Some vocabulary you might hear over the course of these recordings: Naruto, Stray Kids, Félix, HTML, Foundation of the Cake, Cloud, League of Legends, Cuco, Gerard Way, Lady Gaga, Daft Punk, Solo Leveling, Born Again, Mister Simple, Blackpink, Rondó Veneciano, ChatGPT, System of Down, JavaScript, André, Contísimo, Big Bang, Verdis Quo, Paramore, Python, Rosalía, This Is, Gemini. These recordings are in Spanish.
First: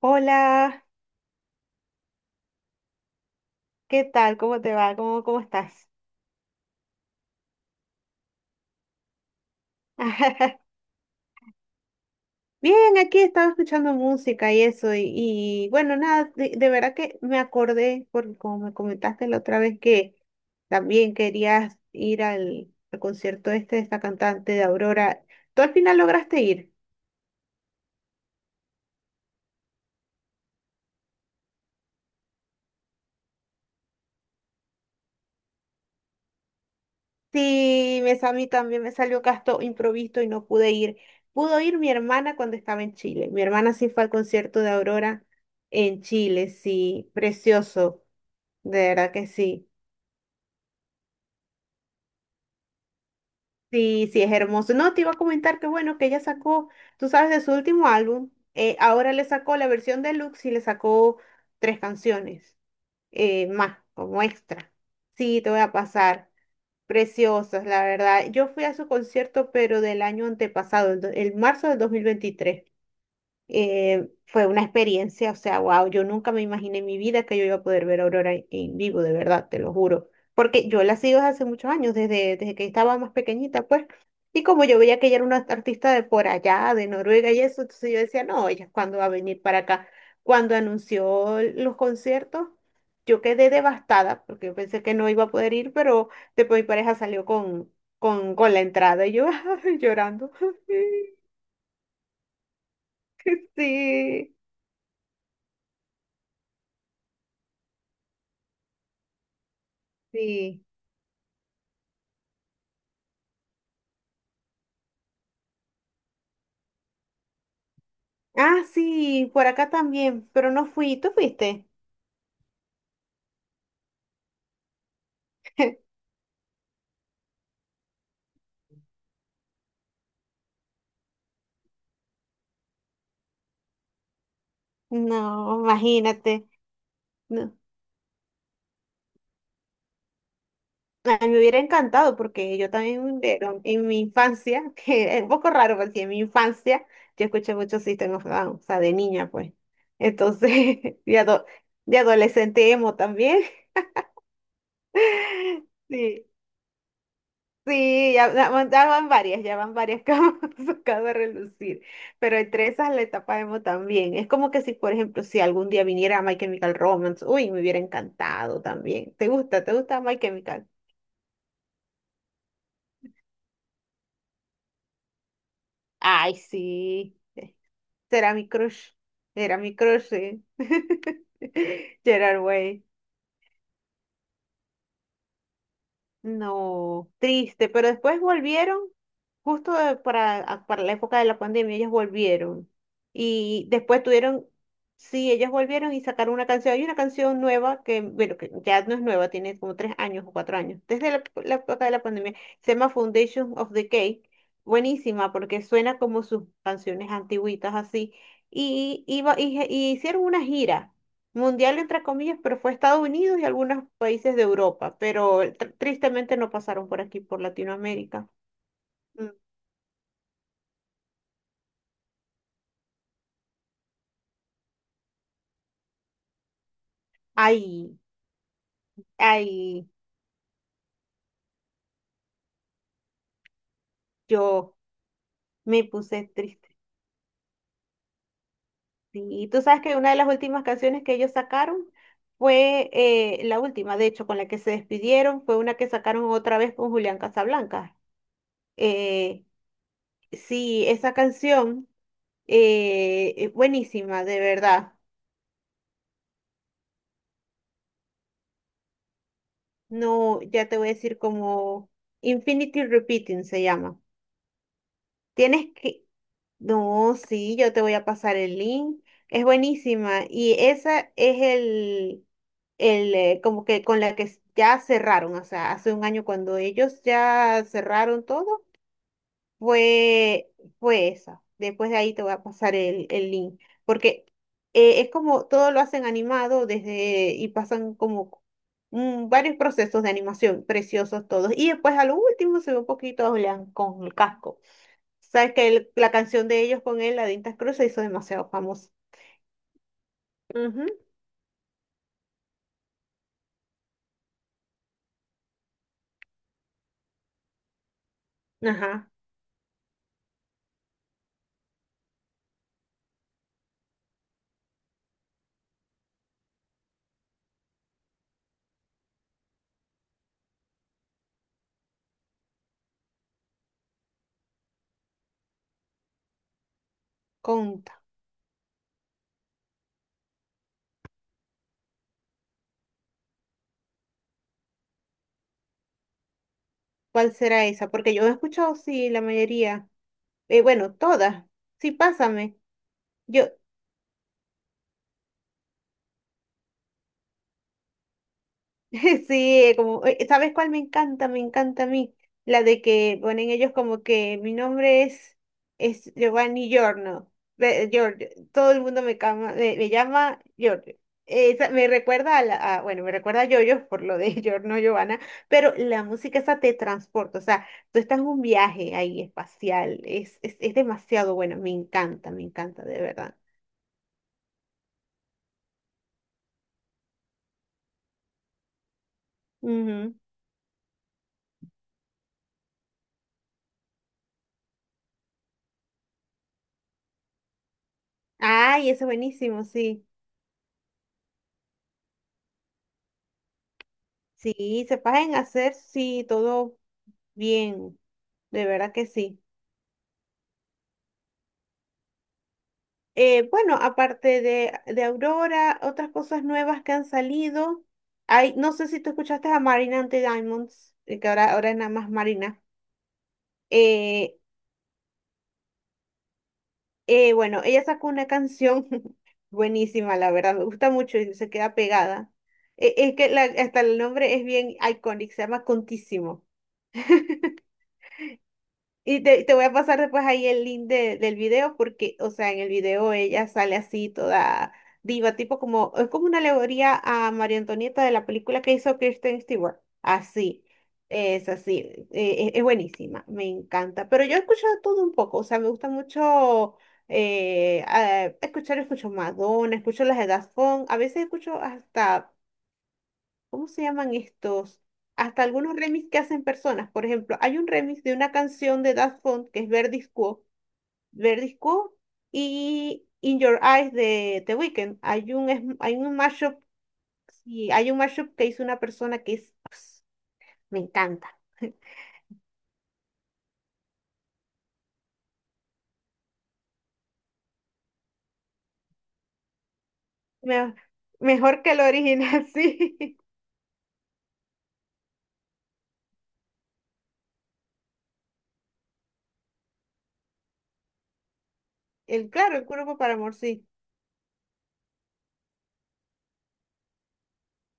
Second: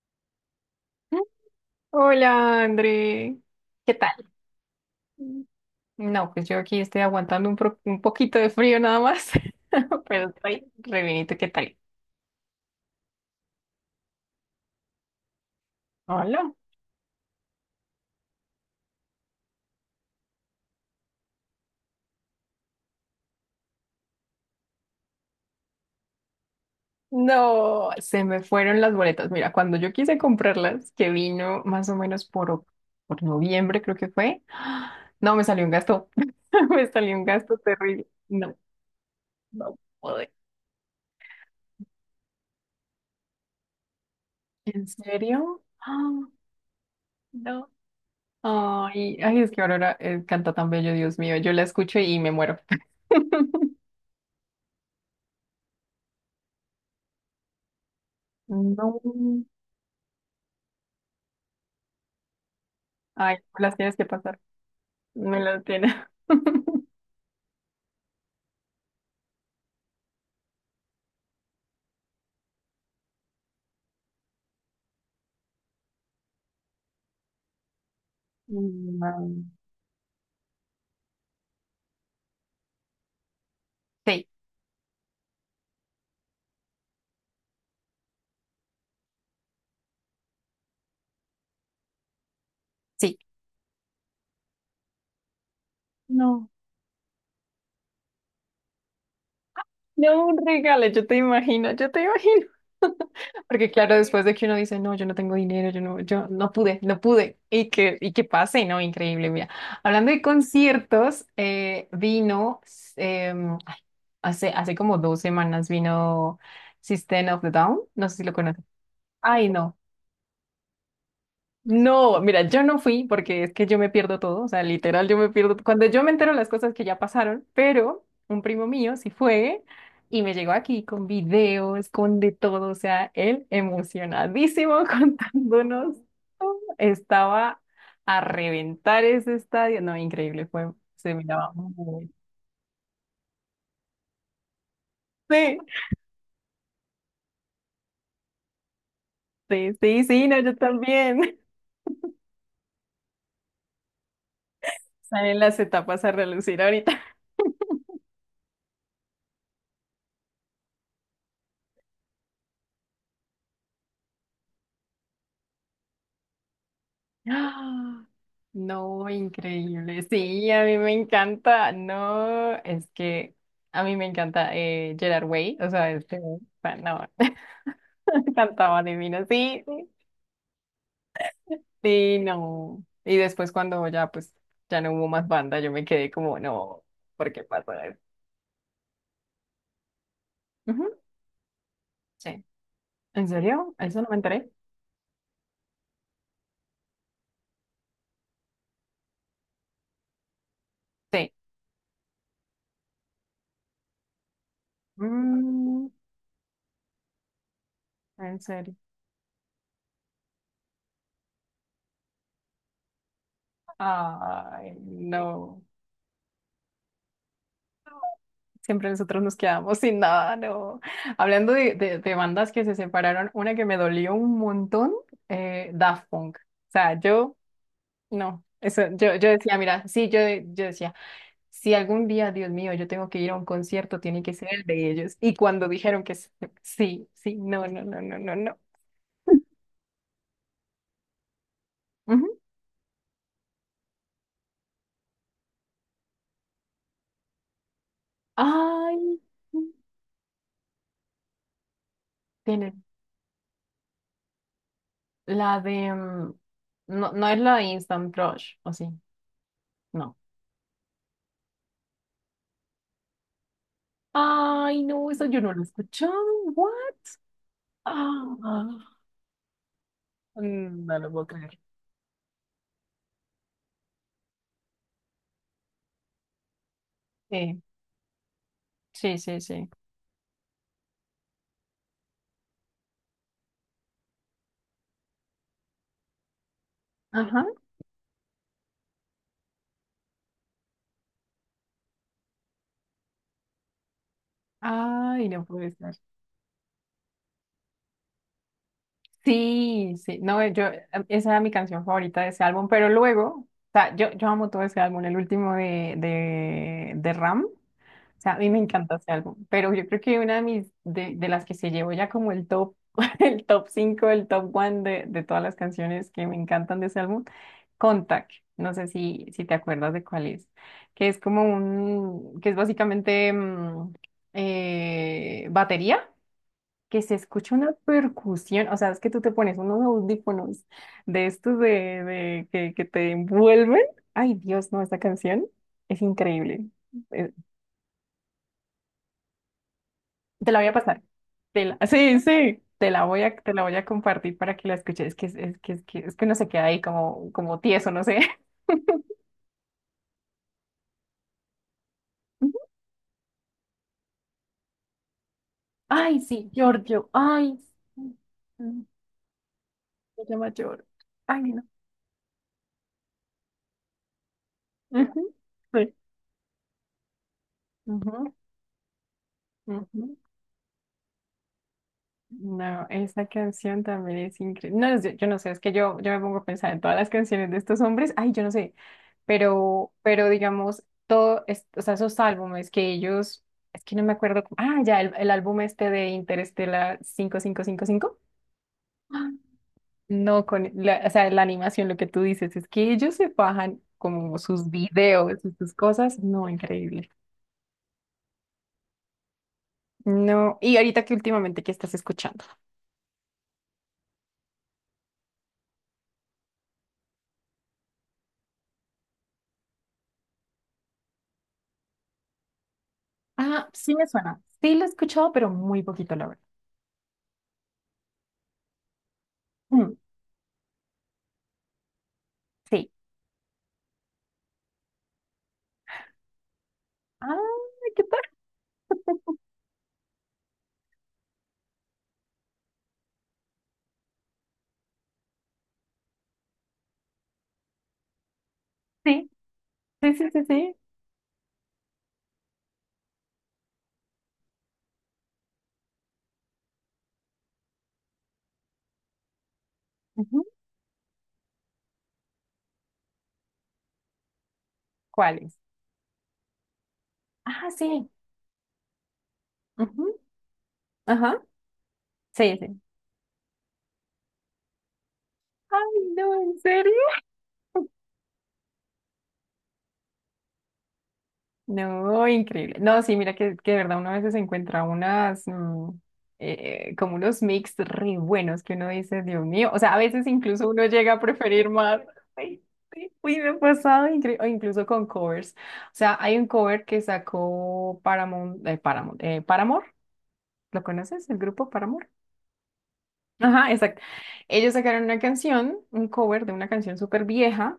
Hola, Hola, André. ¿Qué ¿qué tal? tal? ¿Cómo te va? ¿Cómo estás? No, pues yo aquí estoy aguantando un poquito de frío nada más, pero estoy re bien. ¿Y tú qué tal? Bien, aquí estaba escuchando música y eso, y bueno, nada, Hola. de verdad que me acordé, porque como me comentaste la otra vez que también querías ir al concierto este de esta cantante de Aurora, ¿tú al final lograste ir? No, se me fueron las boletas. Mira, cuando yo quise comprarlas, que vino más o menos por noviembre, creo que fue, no, me salió un gasto. Me salió un gasto Sí, terrible. A mí No, también me salió gasto no improvisto y pude. no pude ir. Pudo ir mi hermana cuando estaba en Chile. Mi hermana sí fue al concierto de ¿En Aurora serio? en Ah, Chile, sí, no. precioso. De verdad Ay, que ay, es que sí. Aurora canta tan bello, Dios mío. Yo la escucho y me muero. Sí, sí, es hermoso. No, te iba a comentar que bueno, que ella sacó, tú sabes, de su último álbum, No. ahora le sacó la versión deluxe y le sacó tres canciones Ay, las más, tienes que como pasar. extra. Me Sí, te voy las a tienes. pasar. Preciosas, la verdad. Yo fui a su concierto, pero del año antepasado, el marzo del 2023 fue una experiencia, o sea, wow, yo nunca me imaginé en mi vida que yo iba a poder ver a Aurora en vivo, de No. verdad, te lo juro. Porque yo la sigo desde hace muchos años, desde que estaba más pequeñita, pues. Sí, Y como yo veía que ella era una artista de por allá, de Noruega y eso, entonces yo decía, no, ella cuándo va a venir para acá. Cuando anunció los conciertos, sí. yo quedé devastada, porque yo pensé que no iba a poder ir, pero No. después mi pareja salió con la entrada y yo No, llorando. un regalo, yo te imagino, yo te imagino. Porque claro, después Sí, de que uno dice, no, yo no tengo dinero, yo no pude, no pude. Y que pase, ¿no? Increíble, mira. Hablando de sí. conciertos, vino, em, ay, hace, hace como dos semanas vino System of the Down, no sé si lo conoces. Ah, sí, por Ay, acá no. también, pero no fui. ¿Tú fuiste? No, mira, yo no fui porque es que yo me pierdo todo, o sea, literal, yo me pierdo. Cuando yo me entero las cosas que ya pasaron, pero un primo mío sí fue y me llegó aquí con videos, con de todo, o sea, él emocionadísimo No, contándonos imagínate. todo. No. Estaba a reventar ese estadio. No, increíble, fue, se A mí me miraba hubiera muy encantado porque yo también pero en mi infancia, que es un poco bien. raro porque en mi infancia yo escuché mucho System of Down, o sea, de niña pues. Sí, sí, sí, sí, no, yo Entonces, de, también. ado- de adolescente emo también. Salen las etapas a Sí. relucir ahorita. Sí, ya van varias que hemos sacado a relucir, pero entre esas la etapa emo también. Es como que si, por ejemplo, si algún día viniera My Chemical Romance, uy, me hubiera ¡Ah! encantado No, también. ¿Te gusta? ¿Te gusta increíble. My Sí, a Chemical? mí me encanta. No, es que a mí me encanta Gerard Way. Ay, No, sí, será mi cantaba crush, divino. era Sí, mi sí, crush, sí. sí, Gerard no. Way. Y después cuando ya, pues, ya no hubo más banda, yo me quedé como, no, No, ¿por qué triste, pasó pero eso? después volvieron, justo para, para Ujú, la época de la pandemia, ellos sí. volvieron. ¿En Y serio? ¿Eso después no me tuvieron, enteré? sí, ellos volvieron y sacaron una canción. Hay una canción nueva que, bueno, que ya no es nueva, tiene como 3 años o 4 años, desde Sí. la época de la pandemia, se llama Foundation of the Cake. Buenísima, porque Mm, suena como sus canciones antiguitas así. en serio. Y, iba, y hicieron una gira. Mundial entre comillas, pero fue Estados Unidos y algunos países de Ay, Europa, pero no. Tristemente no pasaron por aquí, por Latinoamérica. Siempre nosotros Mm. nos quedamos sin nada, no. Hablando de, de bandas que se separaron, una que me dolió un montón, Daft Punk. O sea, yo, Ay, no, eso, yo decía, mira, ay, sí, yo decía, si algún día, Dios mío, yo tengo que ir a un concierto, tiene que ser el yo de ellos. Y cuando me dijeron puse triste. sí, sí, no, no, no, no, no, no. Sí, y tú sabes que una de las últimas canciones que ellos sacaron Ujú. fue la última, de hecho, con la que se despidieron, fue una que sacaron otra vez con Julián Casablanca. Ay, Eh, sí, esa canción, tienen es buenísima, de verdad. la de, mm, no, no es la de Instant Crush, ¿o sí? No. No, ya te voy a decir como Infinity Repeating se llama. Ay, no, eso yo no lo he Tienes que... escuchado, ¿what? No, sí, yo te voy a pasar el Ah, link. Es buenísima. Y no esa lo puedo es creer. El como que con la que ya cerraron. O sea, hace un año cuando ellos Sí, ya cerraron todo. sí, sí, sí. Fue, fue esa. Después de ahí te voy a pasar el link. Porque es como todo lo hacen animado desde Ajá. y pasan como varios procesos de animación, preciosos todos. Y después a lo último se ve un poquito a Julián con el casco. Ay, no Sabes que puede ser. la canción de ellos con él, la de Intas Cruz, se hizo demasiado famosa. Sí, sí, no, Ujú. Esa era mi canción favorita de ese álbum, pero luego, o sea, yo amo todo ese álbum, el último de Ram, o sea, a mí me encanta Ajá. ese álbum, pero yo creo que una de mis, de las que se llevó ya como el top, el top 5, el top one de todas las canciones que me encantan de ese álbum, Contact, no sé si, si te acuerdas de cuál es, que es como un, que es básicamente batería que se escucha una Conta. percusión, o sea, es que tú te pones unos audífonos de estos de que te envuelven. Ay, Dios, no, esta canción es increíble. Eh, ¿Cuál será esa? Porque yo he escuchado, sí, la mayoría. te la Eh, voy a bueno, pasar. todas. Sí, Sí, pásame. sí, Yo, te la voy a compartir para que la escuches. Es que, es que, es que uno se queda ahí como, como tieso, no sé. sí, como, ¿sabes cuál me encanta? Me encanta a mí. Ujú. La de que ponen ellos como que mi nombre es Ay, sí, Giovanni Giorgio. Giorno. Ay, sí. Giorgio. Todo el mundo me Se llama llama Giorgio. Giorgio. Ay, no. Esa, me recuerda bueno, me recuerda a Yoyo por lo de Giorno Giovanna, Ujú, pero sí. la música esa te transporta. O sea, tú estás en Ujú, un viaje ahí espacial. ujú. Es demasiado bueno. Me encanta, No, de esa verdad. canción también es increíble. No, yo no sé, es que yo me pongo a pensar en todas las canciones de estos hombres. Ay, yo no sé. Ujú. Pero digamos, todo, es- o sea, esos álbumes que ellos, es que no me acuerdo cómo. Ah, ya, el álbum este de Interestela cinco, cinco cinco cinco. Ay, eso es Ah, buenísimo, sí. no, con, la, o sea, la animación, lo que tú dices, es que ellos se bajan como sus Sí, se pueden videos y sus hacer, cosas. sí, No, todo increíble. bien, de verdad que sí. No, y ahorita que últimamente, ¿qué estás escuchando? Bueno, aparte de Aurora, otras cosas nuevas que han salido. Hay, no sé si tú escuchaste a Marina Ante Diamonds, que ahora es nada más Marina. Ah, sí me Eh, suena. Sí lo he escuchado, pero muy poquito, la verdad. bueno, ella sacó una canción Mm, buenísima, la verdad, me gusta mucho y se queda pegada. sí. Es que hasta el nombre es bien icónico, se llama Contísimo. Ah, ¿qué tal? Y te voy a pasar después ahí el link del video porque, o sea, en el video ella sale así toda diva, tipo como, es como una alegoría a María Antonieta de la película que hizo Sí, Kristen Stewart. sí, sí, sí, Así, sí. es así, es buenísima, me encanta. Pero yo he escuchado todo un poco, o sea, me gusta mucho escuchar, escucho Madonna, escucho las de Ujú. Daft Punk, a veces escucho hasta ¿cómo se llaman estos? Hasta ¿Cuáles? algunos remix que hacen personas. Por ejemplo, hay un Ah, remix sí. de una canción de Daft Punk que es Verdis Ujú. Quo, Ajá. Verdis Quo Sí, sí. y In Your Eyes de The Weeknd. Ay, Hay un no, mashup, ¿en serio? sí, hay un mashup que hizo una persona que es, ps, me encanta. No, increíble. No, sí, mira que de verdad uno a veces encuentra unas, como unos mix re buenos que uno dice, Dios mío, o sea, a veces incluso Me- uno llega a mejor preferir que el más. original, Ay, sí. sí. Uy, me ha pasado increíble, o incluso con covers. O sea, hay un cover que sacó Paramount, Paramount, Paramore, ¿lo conoces? El grupo Paramore. El claro, el cuerpo para amor, sí. Ajá, exacto. Ellos sacaron una canción, un cover de una canción súper vieja,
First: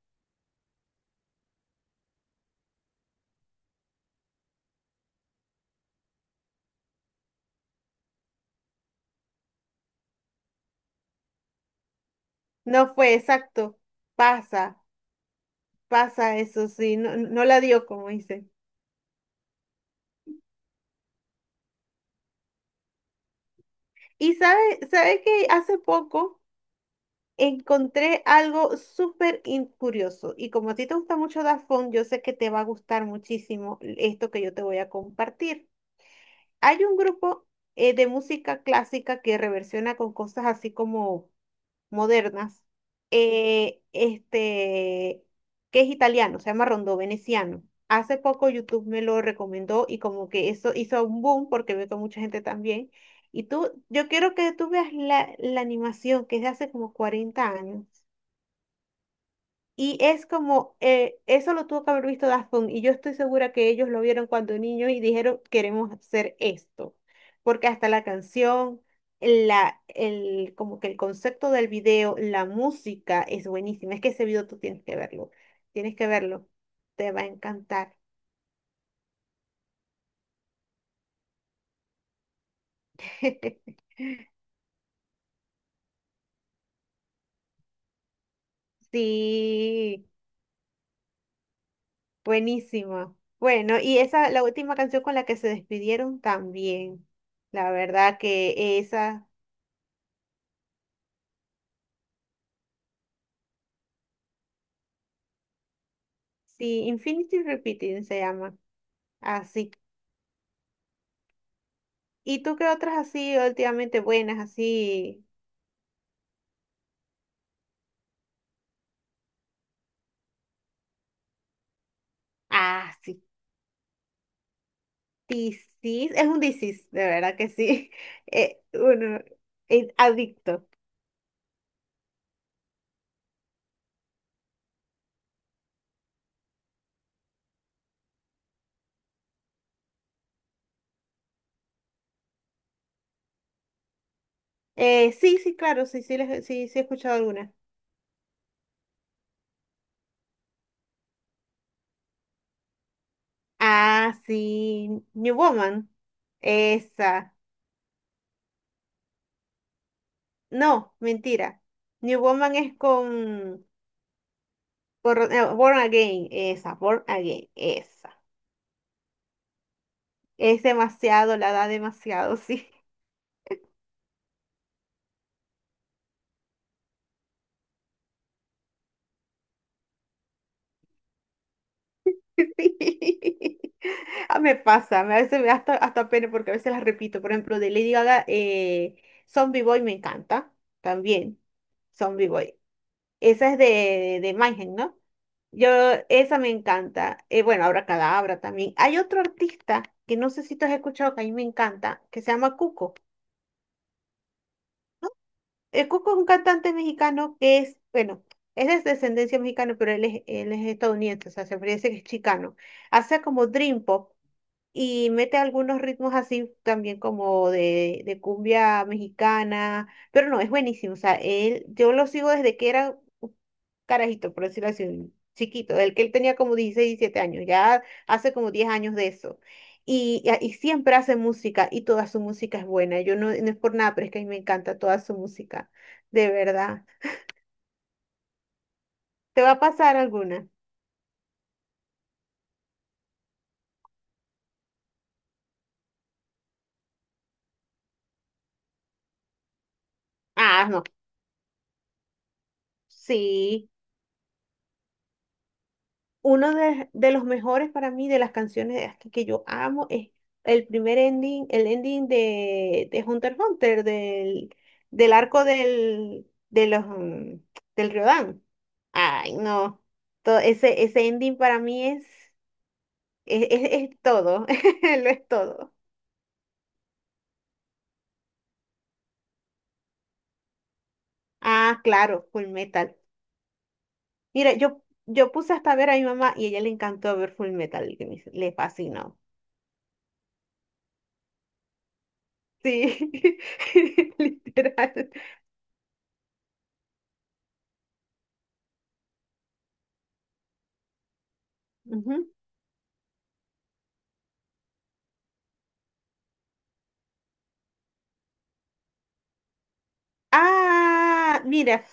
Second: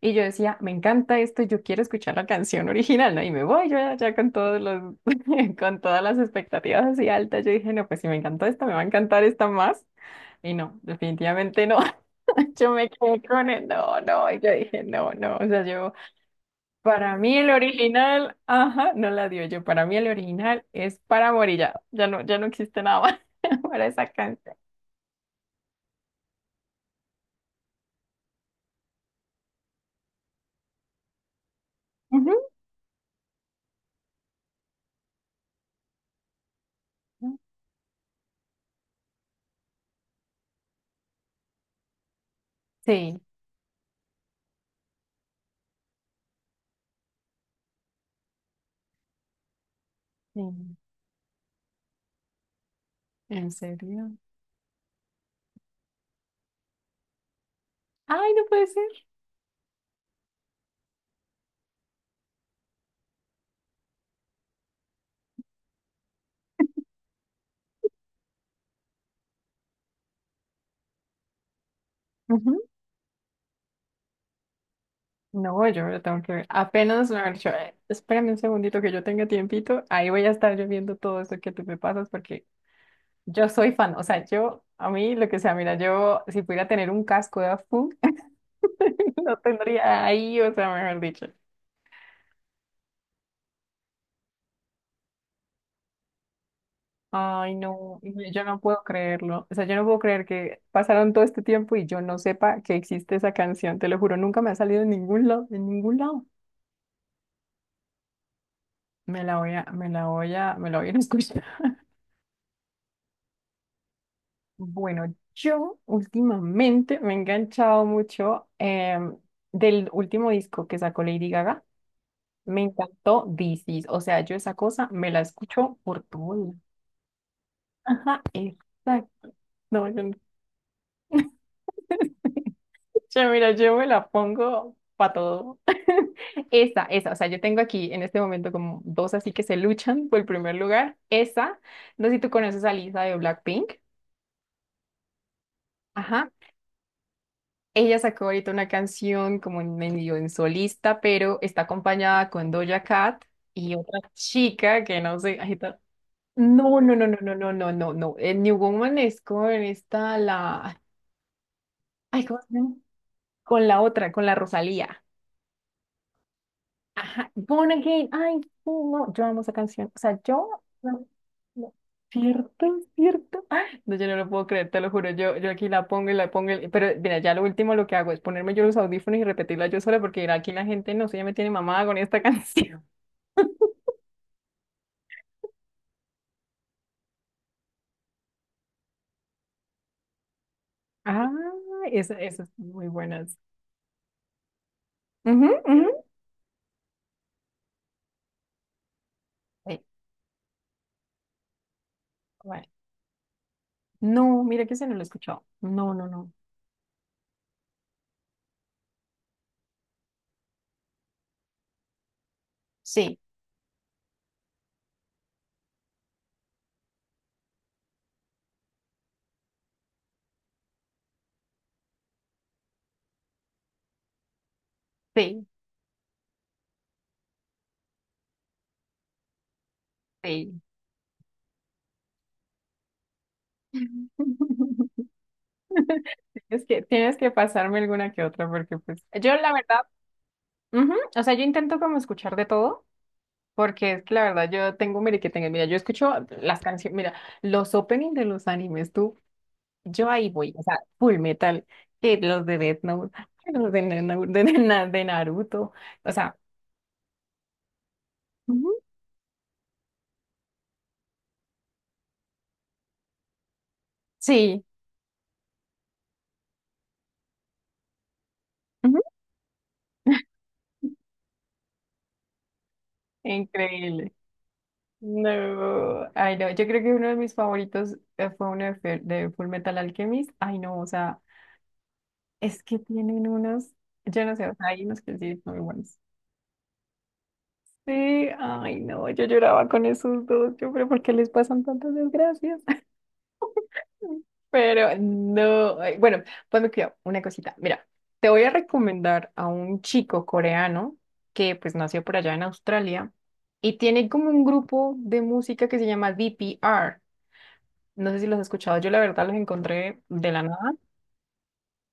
y yo decía, me encanta esto, yo quiero escuchar la canción original, ¿no? Y me voy yo ya con todos los, con todas las expectativas así altas. Yo dije, no, pues si me encantó esta, me va a encantar esta más. Y no, definitivamente no. Yo me No fue quedé con el exacto. no, no. Y yo dije, Pasa, no, no. O sea, yo, pasa eso, sí. para No, mí no el la dio, como original, dice. ajá, no la dio yo. Para mí el original es para morir ya. Ya no, ya no existe nada más para esa Y canción. sabe que hace poco. Encontré algo súper curioso y como a ti te gusta mucho Daft Punk, yo sé que Ujú. te va a gustar muchísimo esto que yo te voy a compartir. Hay un grupo de música clásica que reversiona con cosas así como modernas, Sí. eh, este, que es italiano, se llama Rondó Veneciano. Hace poco YouTube me lo recomendó y como Sí, que eso hizo un boom porque veo que mucha gente también. Y ¿en tú, yo serio? quiero que tú veas la animación que es de hace como 40 años. Ay, no puede ser. Y es como, eso lo tuvo que haber visto Daft Punk, y yo estoy segura que ellos lo vieron cuando niños y dijeron, queremos hacer esto, porque hasta la canción, como que el concepto del video, la Ujú. música es buenísima, es que ese video tú No, yo me tienes lo que tengo que ver. verlo, Apenas te me va a han dicho, encantar. espérame un segundito que yo tenga tiempito, ahí voy a estar yo viendo todo eso que tú me pasas porque yo soy fan. O sea, yo, a mí, lo que sea, mira, yo si pudiera tener un casco de Daft Punk, lo tendría Sí, ahí, o sea, mejor dicho. buenísima. Bueno, y esa, la última canción con la que se despidieron también, Ay, la no, verdad y yo no que puedo esa, creerlo. O sea, yo no puedo creer que pasaron todo este tiempo y yo no sepa que existe esa canción, te lo juro, nunca me ha salido en ningún lado, en ningún lado. sí, Infinity Repeating se llama. Así. Me la voy a ir a escuchar. ¿Y tú qué otras así últimamente buenas, Bueno, así? yo últimamente me he enganchado mucho del último disco que sacó Lady Gaga. Me Ah, sí. encantó This Is. O sea, yo esa cosa me la escucho por Disis. Es todo un lado. disis, de verdad que sí. Ajá, uno, exacto. No, yo no- adicto. che, mira, yo me la pongo para todo. Esa, esa. O sea, yo tengo aquí en este momento como dos así que se luchan por el primer lugar. Esa. No sé si tú conoces a Lisa de Blackpink. Sí, sí, claro, sí, sí, Ajá. Sí, sí he escuchado alguna. Ella sacó ahorita una canción como en medio en solista, pero está acompañada con Doja Cat y otra Ah, chica que sí. no New sé, ahí está. Woman. No, no, no, no, Esa. no, no, no, no, no. New Woman es con esta, la... No, mentira. New Ay, ¿cómo se Woman llama? es Con con, la otra, con la Rosalía. Born Again. Esa, Born Ajá, Again. Born Again. Esa. Ay, sí, no, yo amo esa canción. O sea, yo. Es No, demasiado, la da no. demasiado, Cierto, sí. cierto. Ah, no, yo no lo puedo creer, te lo juro. Yo aquí la pongo y la pongo. Pero mira, ya lo último lo que hago es ponerme yo los audífonos y repetirla yo sola porque mira, aquí la gente no sé, ya me tiene mamada con esta Sí. canción. Ah, me pasa, a veces me da hasta, pena porque a veces las repito. Por ejemplo, de Lady Gaga, Zombie Boy me encanta Ah, también. esa- Zombie esas Boy. son muy buenas. Esa es de Mayhem, ¿no? Ujú, Yo, ujú. esa me encanta. Bueno, ahora Cadabra también. Hay otro Sí, artista que no sé si tú has escuchado, que a mí me encanta, que se llama bueno. Cuco. No, mira que se no lo he escuchado. El No, no, Cuco es un no. cantante mexicano que es, bueno, es de descendencia mexicana, pero él es estadounidense, o sea, se parece que es chicano. Sí, Hace como Dream Pop. Y mete algunos ritmos así también como de cumbia mexicana, pero no, es buenísimo, o sea, él, yo lo sigo desde que era un carajito, por decirlo así, un sí, chiquito, el que él tenía como 16 17 años, ya hace como 10 años de eso. Y sí. siempre hace música y toda su música es buena. Yo no, no es por nada, pero es que a mí me encanta toda su música, de verdad. tienes que pasarme alguna que otra porque pues yo ¿Te va la a verdad pasar alguna? ujú. O sea, yo intento como escuchar de todo, porque es que la verdad yo tengo, mire que tengo, mira, yo escucho las canciones, mira, los openings de los animes, tú, yo ahí voy, o Ah, sea, no. Full Metal, que los de Death Note, que Sí. los de Naruto, o sea, Uno de los mejores para mí de las canciones ujú, de Aska que yo amo es el primer ending, el ending de Hunter x Hunter, sí, del arco del, de los, mm, del Riodán. ujú, Ay, no. Ese ending para mí es increíble. todo. Lo es todo. No, ay no, yo creo que uno de mis favoritos fue uno de, de Full Metal Alchemist, ay no, o sea, Ah, claro, Full es que Metal. tienen unos, yo no sé, Mira, o sea, hay unos que yo sí puse son muy hasta a ver a buenos. mi mamá y a ella le encantó ver Full Metal, que Sí, le ay no, fascinó. yo lloraba con esos dos, yo, pero ¿por qué les pasan tantas desgracias? Sí, Pero literal. no, ay, bueno, pues me cuidado, una cosita. Mira, te voy a recomendar a un chico coreano que pues nació por Ujú. allá en Australia y tiene como un grupo de música que se llama DPR. No sé si los has escuchado, yo la verdad los encontré de la nada. Ah, mira,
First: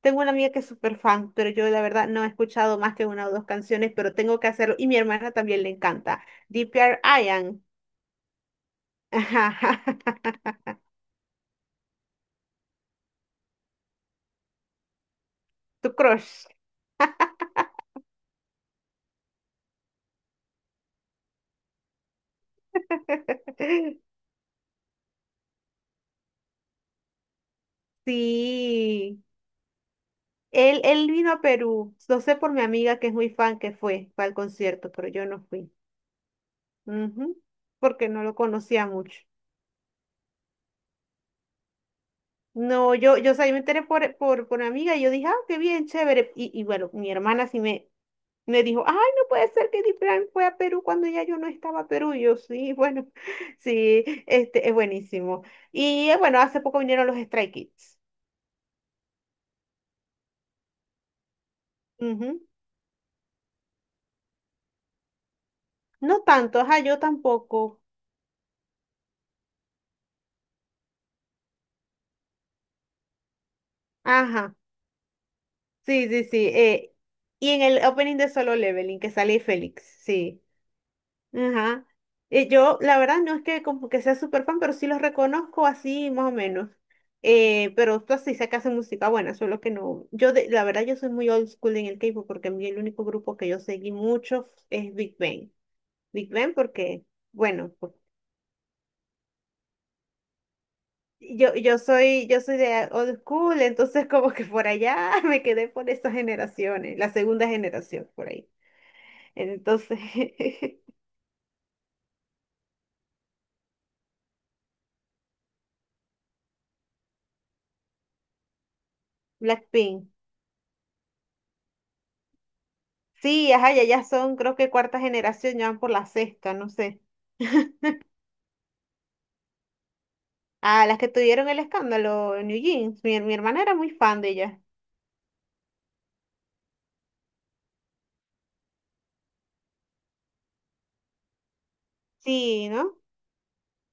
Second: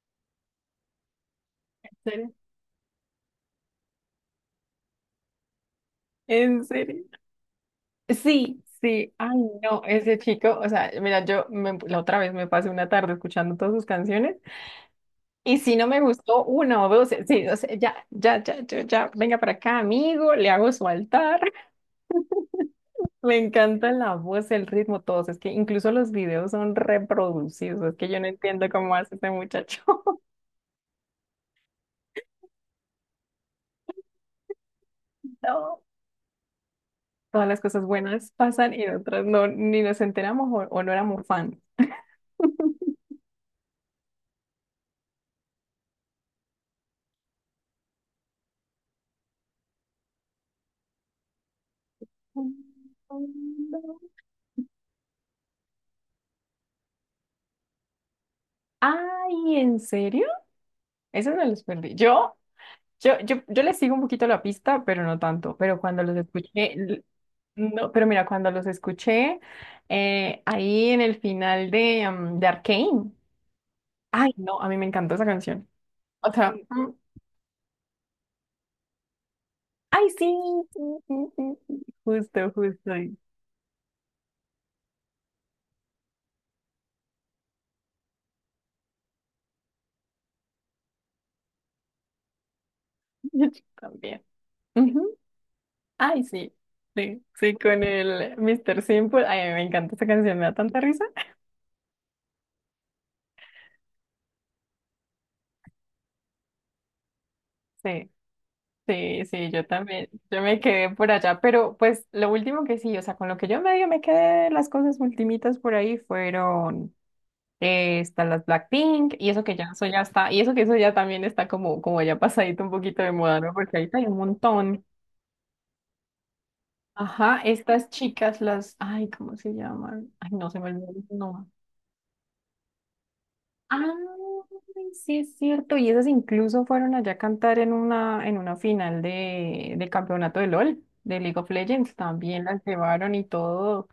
tengo una amiga que es súper fan, pero yo la ¿En verdad no he serio? escuchado más que una o dos canciones, pero tengo que hacerlo. Y mi hermana también le encanta. ¿En Deeper serio? Ian. Sí, sí, ay no, ese chico, o sea, mira, la otra vez me pasé una tarde escuchando todas sus canciones. Y si no Tu me gustó crush. uno, o dos, sí, o sea, ya, ya, ya, ya, ya, venga para acá, amigo, le hago su altar. Me encanta la voz, el ritmo, todos. Es que incluso los videos son reproducidos. Es que yo no entiendo cómo hace Sí. este muchacho. Él vino a Perú. Lo sé por mi amiga que es muy fan que fue al concierto, pero yo no fui. No. Ujú. Todas las cosas Porque no buenas lo pasan y conocía mucho. otras no, ni nos enteramos o no éramos fan. No, o sea, yo me enteré por mi amiga y yo dije, ah, qué bien, chévere. Y bueno, mi hermana sí me dijo, ay, no puede ser que Diplan fue a Perú cuando ya yo no estaba a Perú. Y yo, sí, bueno, sí, es buenísimo. Y bueno, hace poco vinieron los Stray Kids. Ay, ¿en serio? Eso no los perdí. Ujú. Yo les sigo un poquito la pista, pero no tanto. Pero cuando los No tanto, escuché, ajá, yo tampoco. no, pero mira, cuando los escuché, ahí en el final de, de Arcane, ay, Ajá, no, a mí me encantó esa canción. sí, sí, O sí. sea, sí. Mm, Y en el opening de Solo Leveling, que sale Félix, ay, sí, sí. sí, sí, sí, sí, Ajá. Y justo, yo, justo, la ay, verdad, no es que como que sea súper fan, pero sí los reconozco así, más o menos. Pero tú sí sé que hacen música buena, solo que no. Yo, la verdad, yo soy muy old school en el K-pop porque a mí el único grupo que yo yo seguí también. mucho es Ujú, Big Bang. ay, Big sí, Bang porque, sí, sí, bueno, con pues, el Mister Simple, ay, a mí me encanta esa canción, me da tanta risa. yo soy de old school, entonces como que por allá me quedé por estas generaciones, la segunda generación Sí, por ahí. sí, sí, yo Entonces, también, yo me quedé por allá, pero pues lo último que sí, o sea, con lo que yo medio me quedé, las cosas ultimitas por ahí fueron, están las Blackpink, y eso que ya, eso ya Blackpink. está, y eso que eso ya también está como, como ya pasadito un poquito de moda, ¿no? Sí, ajá, Porque ya, ahorita ya hay un son, creo que montón. cuarta generación, ya van por la sexta, no sé. Ajá, estas chicas, las, ay, ¿cómo se llaman? Ay, no, se me Ah, olvidó las que el nombre. tuvieron el escándalo en New Jeans. Mi hermana era muy fan de Ah, ella. sí es cierto, y esas incluso fueron allá a cantar en una final de, del campeonato de LOL, de League of Legends, también las Sí, ¿no? llevaron y todo,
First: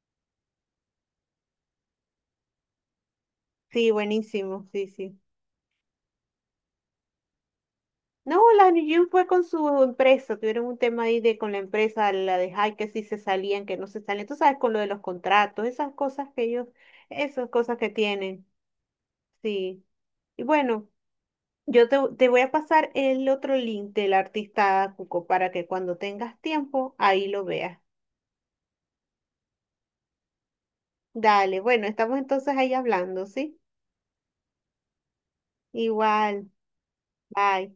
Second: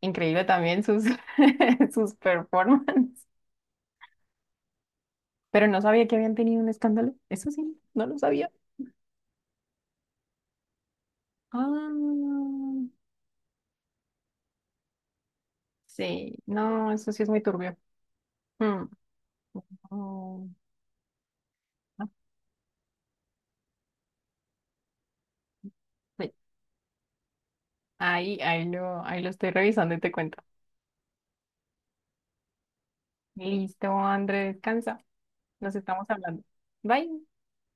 increíble también sus, sus performances, Sí, buenísimo, sí, sí. pero no sabía que habían tenido un escándalo, eso sí, no lo No, sabía. la New Jeans fue con su empresa, tuvieron un tema ahí de con la empresa, la de Ah, High, que sí se salían, que no se salían. Tú sabes, con lo de los contratos, esas cosas sí, que ellos, no, eso sí es muy esas turbio. cosas que tienen. Mm. Sí. Y Oh, bueno, yo te, ah, te voy a pasar el otro link del artista Cuco para que cuando sí. tengas tiempo, ahí lo veas. Ahí lo estoy revisando y te cuento. Dale, bueno, estamos entonces ahí hablando, ¿sí? Listo, André, descansa. Nos estamos hablando. Igual, Bye. bye.